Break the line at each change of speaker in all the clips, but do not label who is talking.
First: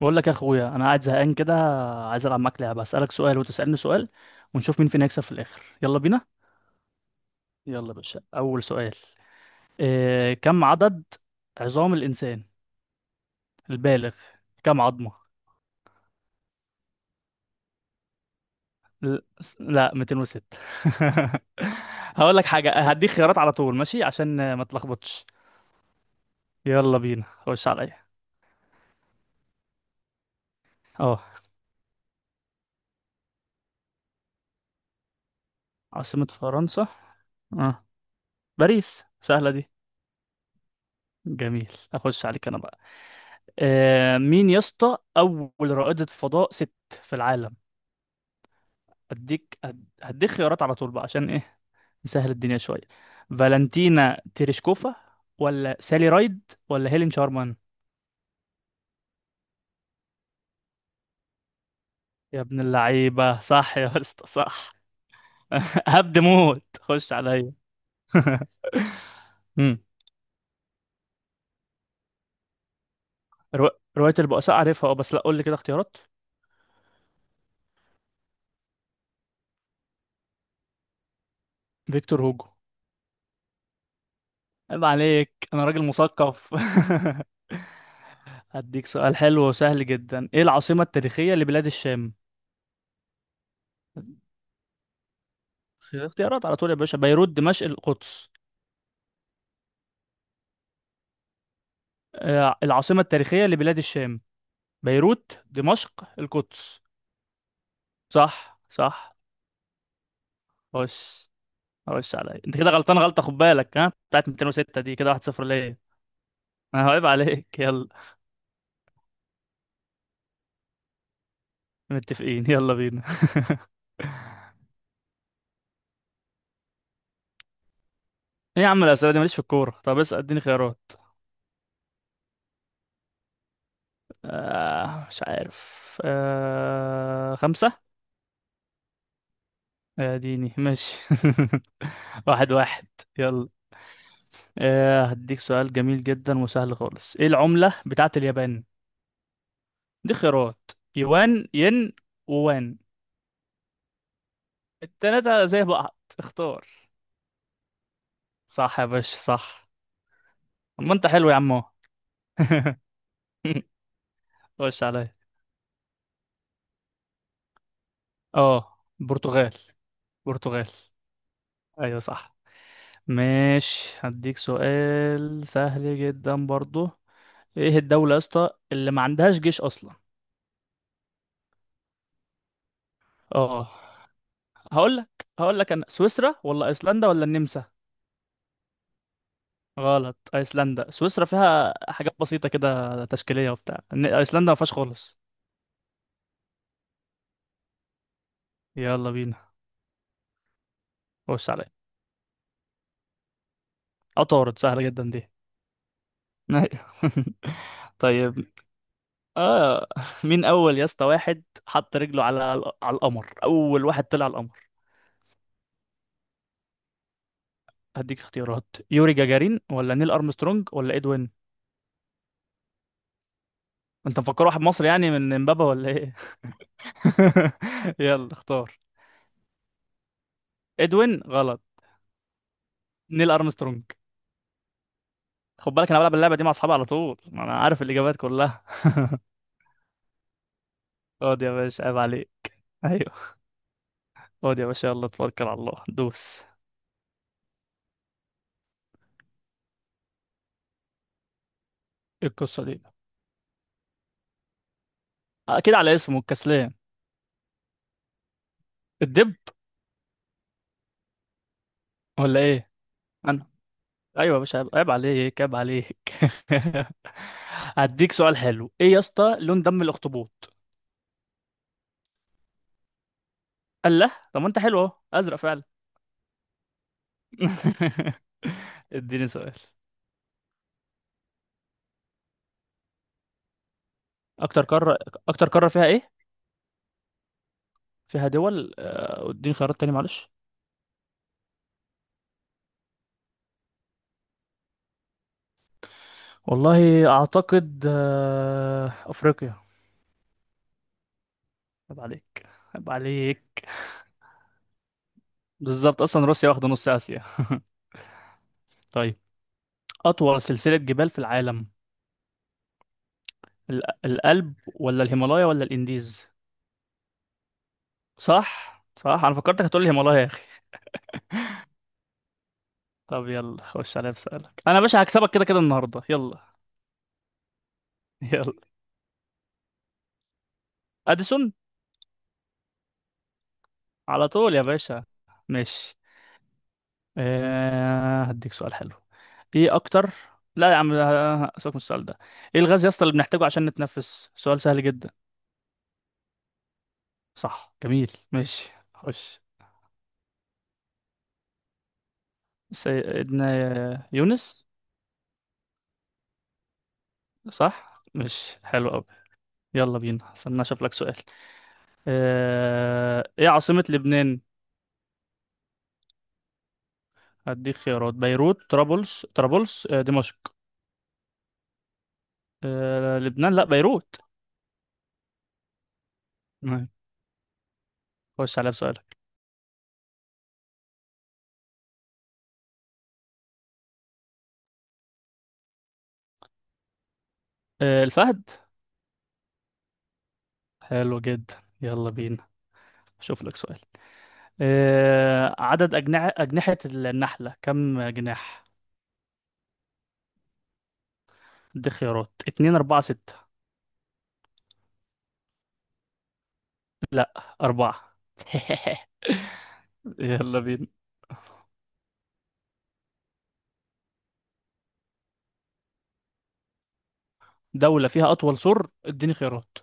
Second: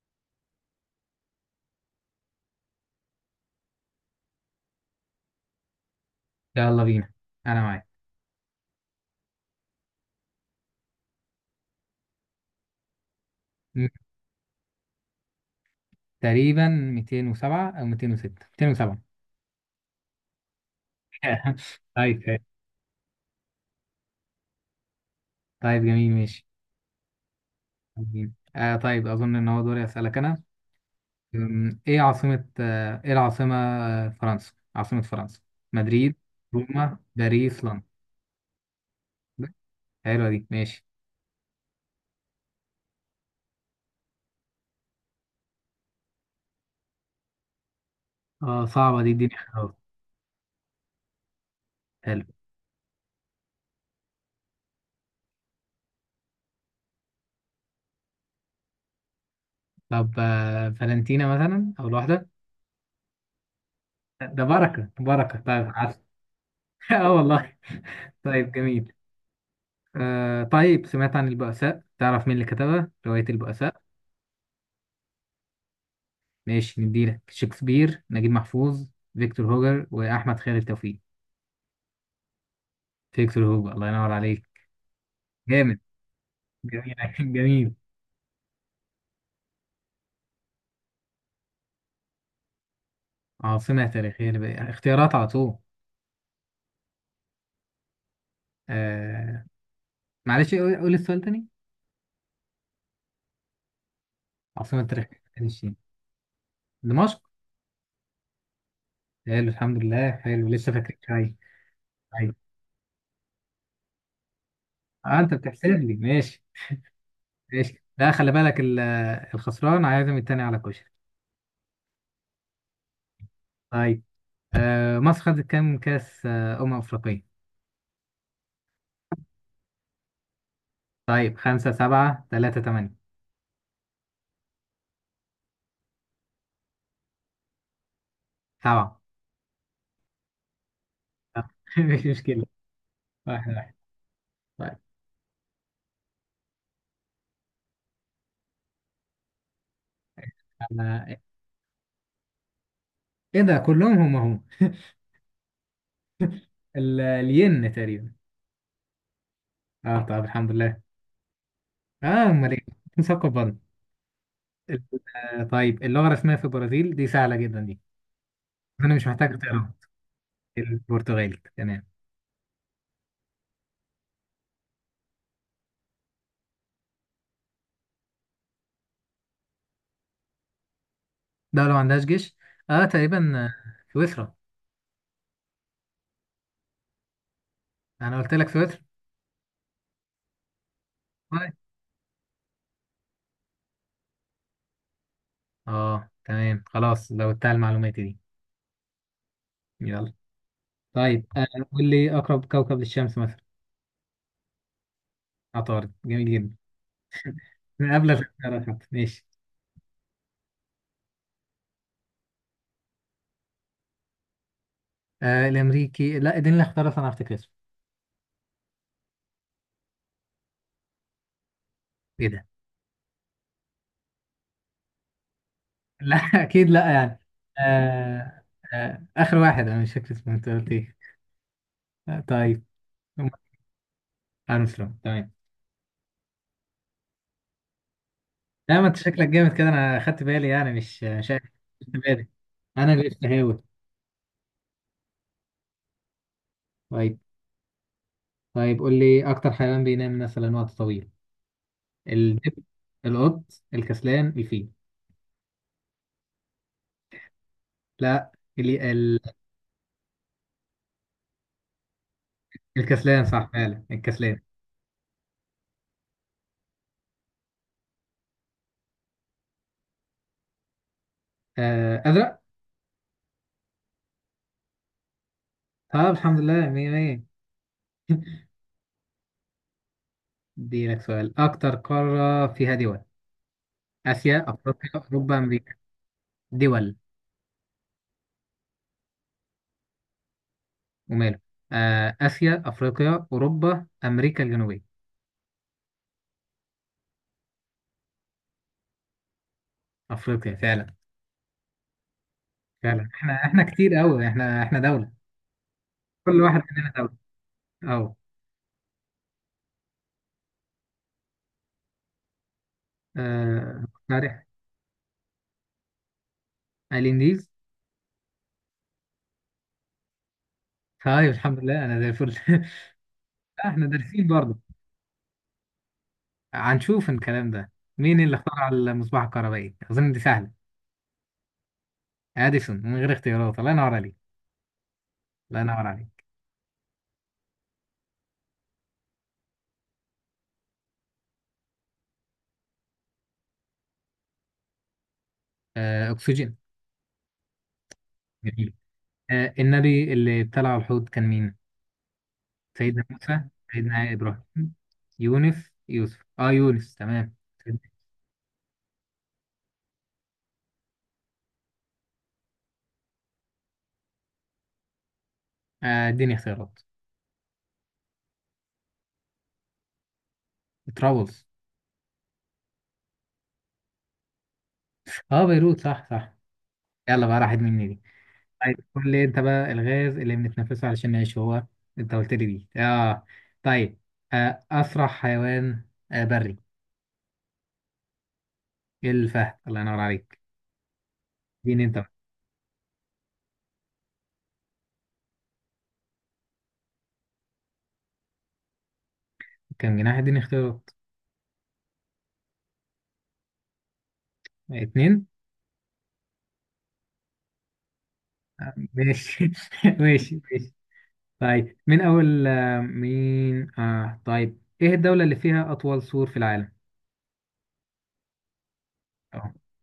بقول لك يا اخويا، انا قاعد زهقان كده. عايز العب معاك لعبه، اسالك سؤال وتسالني سؤال ونشوف مين فينا يكسب في الاخر. يلا بينا.
يلا بينا. انا معاك.
يلا يا باشا، اول سؤال. إيه كم عدد عظام الانسان
م-
البالغ؟ كم عظمه؟
تقريبا 207 او 206 207.
لا، 206. هقول
طيب
لك حاجه، هديك خيارات على طول ماشي عشان ما تلخبطش.
طيب، جميل ماشي.
يلا بينا، خش عليا.
جميل. طيب، اظن ان هو دوري اسالك انا.
اه،
ايه العاصمة فرنسا؟ عاصمة فرنسا: مدريد،
عاصمه فرنسا.
روما، باريس، لندن.
اه، باريس سهله دي.
حلوة دي، ماشي.
جميل، اخش عليك انا بقى. آه، مين يا اسطى اول رائدة فضاء ست في العالم؟
اه، صعبة دي، اديني
هديك
اختيارات.
هد- هديك خيارات على طول بقى، عشان ايه
حلو.
نسهل الدنيا شوية. فالنتينا تيريشكوفا ولا سالي رايد ولا هيلين شارمان؟
طب فالنتينا مثلا، اول واحدة.
يا ابن اللعيبة صح يا اسطى
ده
صح.
بركة بركة، طيب عارف.
هبد موت، خش
اه
عليا.
والله. طيب جميل.
مم.
طيب، سمعت عن البؤساء؟ تعرف مين اللي كتبها رواية
رو...
البؤساء؟
رواية البؤساء عارفها اه، بس لا قول لي كده اختيارات.
ماشي نديلك: شكسبير، نجيب محفوظ، فيكتور هوجر، وأحمد خالد توفيق.
فيكتور هوجو.
فيكتور هوجر، الله ينور عليك.
عيب عليك، انا
جامد.
راجل مثقف.
جميل، جميل.
هديك سؤال حلو وسهل جدا، ايه العاصمة التاريخية لبلاد الشام؟
عاصمة تاريخية لبقى. اختيارات على طول.
اختيارات على طول يا باشا، بيروت دمشق القدس.
آه معلش، قول السؤال تاني.
آه، العاصمة التاريخية لبلاد الشام،
عاصمة تاريخية
بيروت
للشين.
دمشق القدس.
دمشق.
صح صح.
حلو الحمد لله، حلو، لسه فاكرين
خش،
شوية.
خش
أيوة.
عليا. انت كده غلطان غلطة، خد بالك. ها، بتاعت 206 دي كده
آه أنت
1-0
بتحسب
ليا.
لي، ماشي
انا هعيب عليك.
ماشي.
يلا،
لا خلي بالك، الخسران عازم التاني على كشري.
متفقين، يلا بينا.
طيب. مصر خدت كام كأس أمم أفريقية؟
ايه يا عم الاسئله دي، ماليش في الكوره. طب اسال، اديني خيارات.
طيب خمسة، سبعة، تلاتة، تمانية.
آه مش عارف، آه خمسه.
سبعة.
يا ديني ماشي.
مش مشكلة.
واحد واحد. يلا.
واحد واحد. طيب.
آه، هديك سؤال جميل جدا وسهل خالص، ايه العملة بتاعة اليابان؟ دي خيارات.
أنا؟
يوان ين ووان.
إيه ده؟ كلهم هم هم.
التلاتة زي بعض، اختار.
الين تقريبا.
صح يا باشا صح.
أه طب الحمد لله.
ما انت حلو يا عم أهو.
أه أمال إيه، مثقف برضه. ال-
خش عليا.
طيب، اللغة الرسمية في البرازيل، دي سهلة جدا دي.
اه،
أنا مش محتاج
برتغال.
أقرأها.
برتغال.
البرتغالي، تمام.
ايوه صح. ماشي، هديك سؤال سهل جدا برضو. ايه الدولة يا اسطى اللي ما عندهاش جيش اصلا؟
دولة ما عندهاش جيش. أه تقريبا،
اه،
سويسرا.
هقول لك هقول لك انا، سويسرا ولا ايسلندا ولا النمسا.
أنا قلت لك سويسرا.
غلط، ايسلندا. سويسرا
طيب.
فيها حاجات بسيطة كده تشكيلية وبتاع، ايسلندا ما فيهاش خالص.
أه تمام خلاص، لو بتاع المعلومات دي.
يلا بينا،
يلا. طيب،
خش عليا.
قول لي أقرب كوكب للشمس مثلا.
عطارد، سهلة جدا دي.
عطارد، جميل جدا. من قبل
طيب،
الاختيارات حتى، ماشي.
اه، مين اول يا اسطى واحد حط رجله على على القمر، اول واحد طلع القمر؟
الأمريكي، لا اديني الاختيارات، أنا أفتكر اسمه.
هديك اختيارات، يوري جاجارين ولا نيل ارمسترونج ولا ادوين.
إيه ده؟
انت مفكر واحد مصري يعني من امبابة ولا ايه؟
لا، أكيد لا يعني.
يلا
آه.
اختار.
آخر واحد أنا مش فاكر اسمه، أنت قلت إيه؟
ادوين غلط.
طيب.
نيل ارمسترونج.
أرمسترونج، تمام.
خد بالك انا بلعب اللعبه دي مع اصحابي على طول، ما انا عارف الاجابات كلها.
لا، ما أنت شكلك جامد كده، أنا خدت بالي يعني، مش عارف.
اقعد يا باشا،
خدت
عيب
بالي.
عليك.
أنا اللي
ايوه.
استهاوي.
اقعد يا باشا، يلا توكل على الله دوس.
طيب. طيب قول لي أكتر حيوان بينام مثلا وقت طويل.
ايه
الدب،
القصه دي؟
القط، الكسلان، الفيل.
اكيد على اسمه، الكسلان.
لا،
الدب ولا ايه؟
الكسلان
انا،
صح فعلا،
ايوه يا
الكسلان.
باشا، عيب عيب عليك عيب عليك. هديك سؤال حلو، ايه يا اسطى لون دم الاخطبوط؟
آه أزرق.
قال له طب، ما انت حلو اهو، ازرق فعلا.
طب الحمد لله، مية مية.
اديني سؤال.
دي لك سؤال: أكتر قارة فيها دول؟ آسيا،
اكتر
أفريقيا،
قاره
أوروبا،
اكتر قاره
أمريكا.
فيها ايه؟
دول.
فيها دول. آه، اديني خيارات تاني معلش.
وماله. آه آسيا، أفريقيا، أوروبا، أمريكا الجنوبية.
والله اعتقد آه، افريقيا.
أفريقيا فعلا.
عيب عليك، عيب
فعلا، إحنا
عليك.
كتير أوي، إحنا دولة.
بالظبط، اصلا
كل
روسيا
واحد
واخده نص
مننا دولة.
اسيا.
أهو.
طيب، اطول سلسله جبال في العالم؟
آه، صحيح.
الألب ولا الهيمالايا ولا الانديز؟
الانديز.
صح صح، انا فكرتك هتقول لي الهيمالايا يا اخي.
طيب الحمد لله، أنا زي الفل.
طب يلا،
إحنا
خش عليا
دارسين برضه،
بسألك انا يا باشا، هكسبك كده كده النهارده. يلا
هنشوف الكلام ده. مين اللي
يلا،
اخترع المصباح الكهربائي؟ أظن دي سهلة.
اديسون.
اديسون، من غير اختيارات، الله ينور عليك.
على طول يا باشا،
الله ينور
ماشي.
عليك.
آه هديك سؤال حلو. ايه اكتر لا يا عم آه، سيبك من السؤال ده. ايه الغاز يا اسطى اللي بنحتاجه عشان نتنفس؟ سؤال سهل جدا.
آه اكسجين.
صح، جميل ماشي،
جميل.
خش.
آه النبي اللي ابتلع الحوت كان مين؟ سيدنا موسى،
سيدنا
سيدنا
يونس.
ابراهيم، يونس، يوسف. اه يونس، تمام.
صح، مش حلو قوي. يلا بينا، استنى اشوف لك سؤال. ايه عاصمة لبنان؟
اديني اختيارات.
هديك خيارات، بيروت طرابلس آه، دمشق.
ترابلز.
لبنان، لا، بيروت.
اه بيروت، صح صح.
نعم.
يلا بقى، راحت مني دي.
خش عليا
طيب قول
بسؤالك.
لي انت بقى، الغاز اللي بنتنفسه علشان نعيش هو، انت قلت لي دي، اه. طيب اسرع حيوان بري.
الفهد.
الفهد، الله ينور عليك.
حلو جدا،
اديني انت.
يلا بينا. اشوف لك سؤال. عدد أجنحة النحلة، كم جناح؟
كم جناح؟ اديني اختيارات.
هديك خيارات، اتنين أربعة ستة.
اتنين.
أربعة.
ماشي. ماشي
يلا
ماشي.
بينا.
طيب، من أول آه، مين آه طيب إيه الدولة اللي فيها أطول سور في العالم؟
دولة فيها أطول سور، اديني
أه،
خيارات.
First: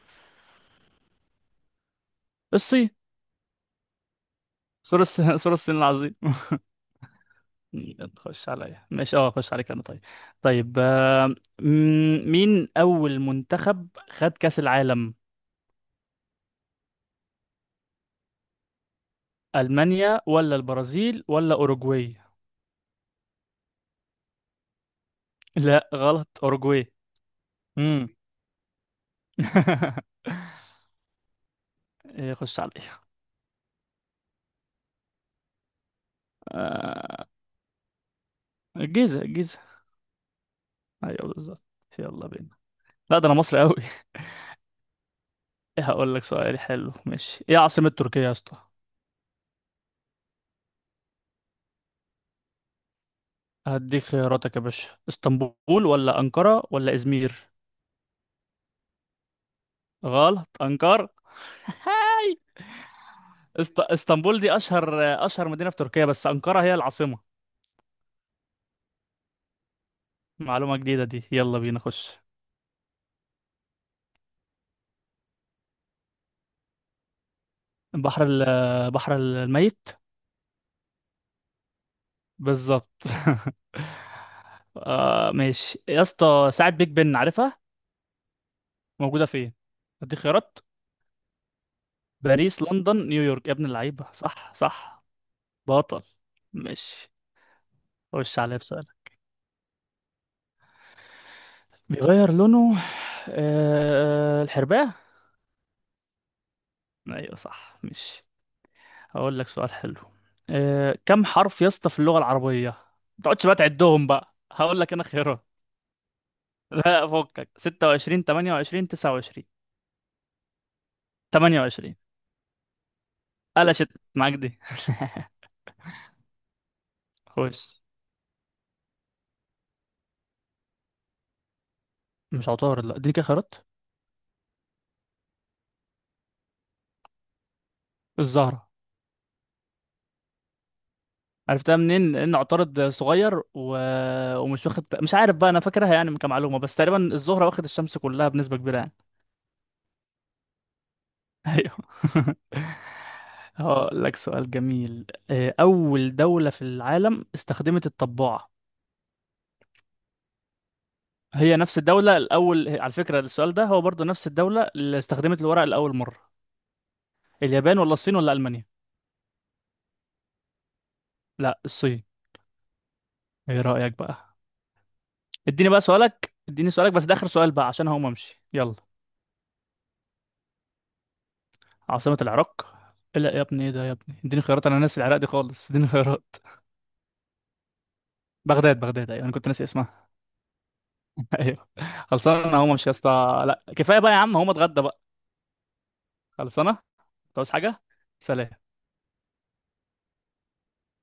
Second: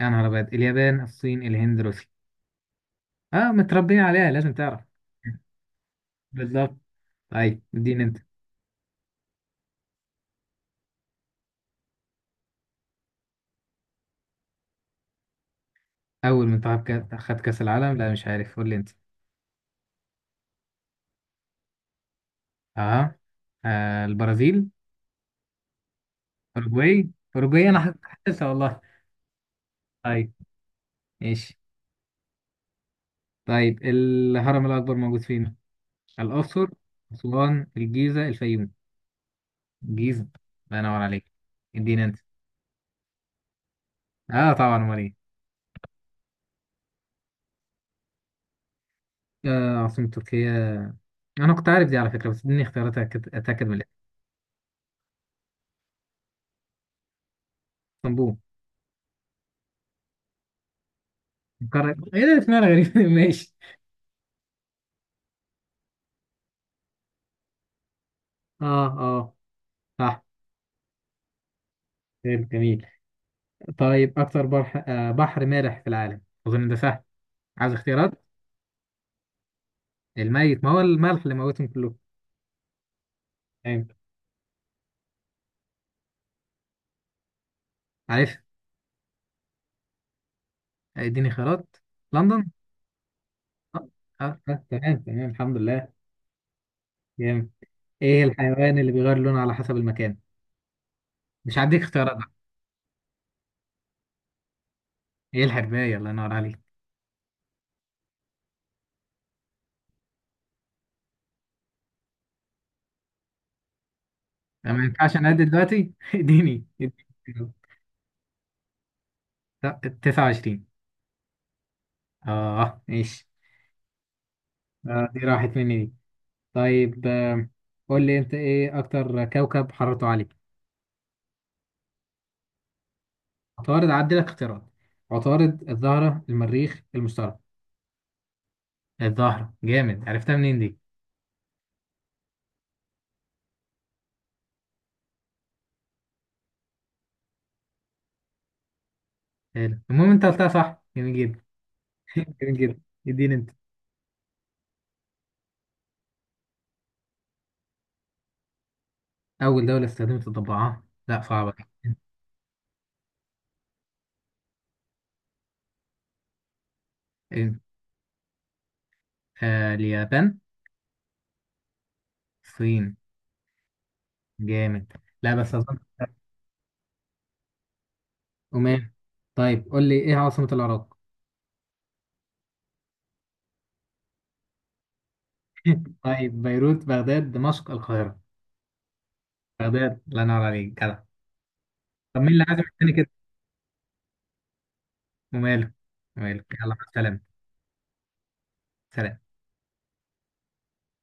يا نهار أبيض: اليابان، الصين، الهند، روسيا.
الصين.
أه متربيين عليها لازم تعرف.
سور الصين العظيم.
بالظبط. طيب، اديني
يلا،
أنت.
خش عليا. ماشي اه، خش عليك انا طيب. طيب آه، مين اول منتخب خد كأس العالم؟
أول منتخب خد كأس العالم؟ لا مش عارف، قول لي أنت.
المانيا ولا البرازيل ولا اوروجواي؟
أه، البرازيل.
لا غلط، اوروجواي.
أوروجواي. أوروجواي، أنا حاسس
امم
حاسسها والله. طيب. ماشي.
إيه، خش عليا.
طيب الهرم الأكبر موجود فين؟ الأقصر،
آه،
أسوان، الجيزة، الفيوم.
الجيزة الجيزة.
جيزة، الله ينور عليك.
ايوه بالظبط.
اديني انت.
يلا بينا. لا ده انا مصري قوي.
اه طبعا، امال ايه.
هقول لك سؤال حلو ماشي، ايه عاصمة تركيا يا اسطى؟
آه عاصمة تركيا. انا كنت عارف دي على فكرة، بس اديني اختيارات اتاكد، أتأكد من
هديك
الاسم.
خياراتك يا باشا، اسطنبول ولا انقرة ولا ازمير.
اسطنبول.
غلط، انقرة.
القارة ايه ده،
هاي،
اسمها غريب. ماشي.
اسطنبول دي اشهر مدينة في تركيا، بس انقرة هي العاصمة.
اه اه، صح.
معلومة جديدة دي. يلا بينا، خش.
حلو، جميل. طيب اكتر بحر، بحر مالح في العالم؟ اظن ده سهل. عايز اختيارات.
بحر الميت.
الميت، ما هو الملح اللي موتهم كلهم.
بالظبط.
تمام.
آه ماشي يا اسطى، ساعة بيج بن عارفها،
عارف.
موجودة فين؟ اديك خيارات،
اديني خيارات. لندن.
باريس لندن نيويورك. يا ابن
اه
اللعيبة
اه،
صح
تمام
صح.
تمام الحمد لله.
بطل ماشي،
جامد. ايه
خش عليا
الحيوان اللي
بسؤالك.
بيغير لونه على حسب المكان؟ مش هديك اختيارات.
بيغير لونه، آه الحرباية.
ايه الحرباية، الله ينور عليك.
ايوه صح ماشي. هقول لك سؤال حلو. أه، كم حرف يا اسطى في اللغة العربية؟ ما تقعدش بقى تعدهم بقى،
أنا
هقول
ما
لك انا
ينفعش انا أعد
خيارات.
دلوقتي، اديني
لا، فكك،
اديني.
26 28 29.
لا 29.
28.
اه ماشي.
قلشت معاك دي.
آه دي راحت مني دي. طيب آه
خش.
قول لي انت ايه اكتر كوكب حرارته عالية.
مش عطارد؟ لا دي كده خيارات.
عطارد؟ عدي لك اختيارات. عطارد، الزهرة، المريخ، المشتري.
الزهرة.
الزهرة، جامد، عرفتها منين دي.
عرفتها منين؟ لأن عطارد صغير ومش واخد، مش عارف بقى، أنا فاكرها يعني كمعلومة، بس تقريبا الزهرة واخد الشمس كلها بنسبة كبيرة يعني.
حلو. المهم انت قلتها صح، جميل جدا.
ايوه.
جميل جدا. اديني انت.
هقول لك سؤال جميل، آه، أول دولة في العالم استخدمت الطباعة.
اول دولة استخدمت الضبعة؟ لا صعبة
هي نفس
دي.
الدولة الأول، على فكرة السؤال ده هو برضو نفس الدولة اللي استخدمت الورق لأول مرة.
إيه؟
اليابان ولا الصين ولا ألمانيا؟
اليابان،
لا، الصين.
الصين.
ايه رأيك بقى؟
جامد. لا بس اظن.
اديني سؤالك، بس ده آخر سؤال بقى عشان هقوم امشي، يلا.
عمان. طيب قول لي ايه عاصمة العراق؟
عاصمة العراق. لا يا ابني، ايه ده يا ابني، اديني خيارات، انا ناسي العراق دي خالص، اديني خيارات.
طيب بيروت، بغداد، دمشق، القاهرة.
بغداد. بغداد ايوه، انا كنت ناسي
بغداد،
اسمها.
الله ينور عليك، جدع.
ايوه.
طب مين
خلصان،
اللي
انا
عازم
هقوم امشي
التاني
يا
كده.
اسطى، لا كفايه بقى يا عم، هقوم اتغدى بقى.
وماله. وماله، يلا
خلصانه
مع السلامة.
انت. عاوز حاجه. سلام.
سلام.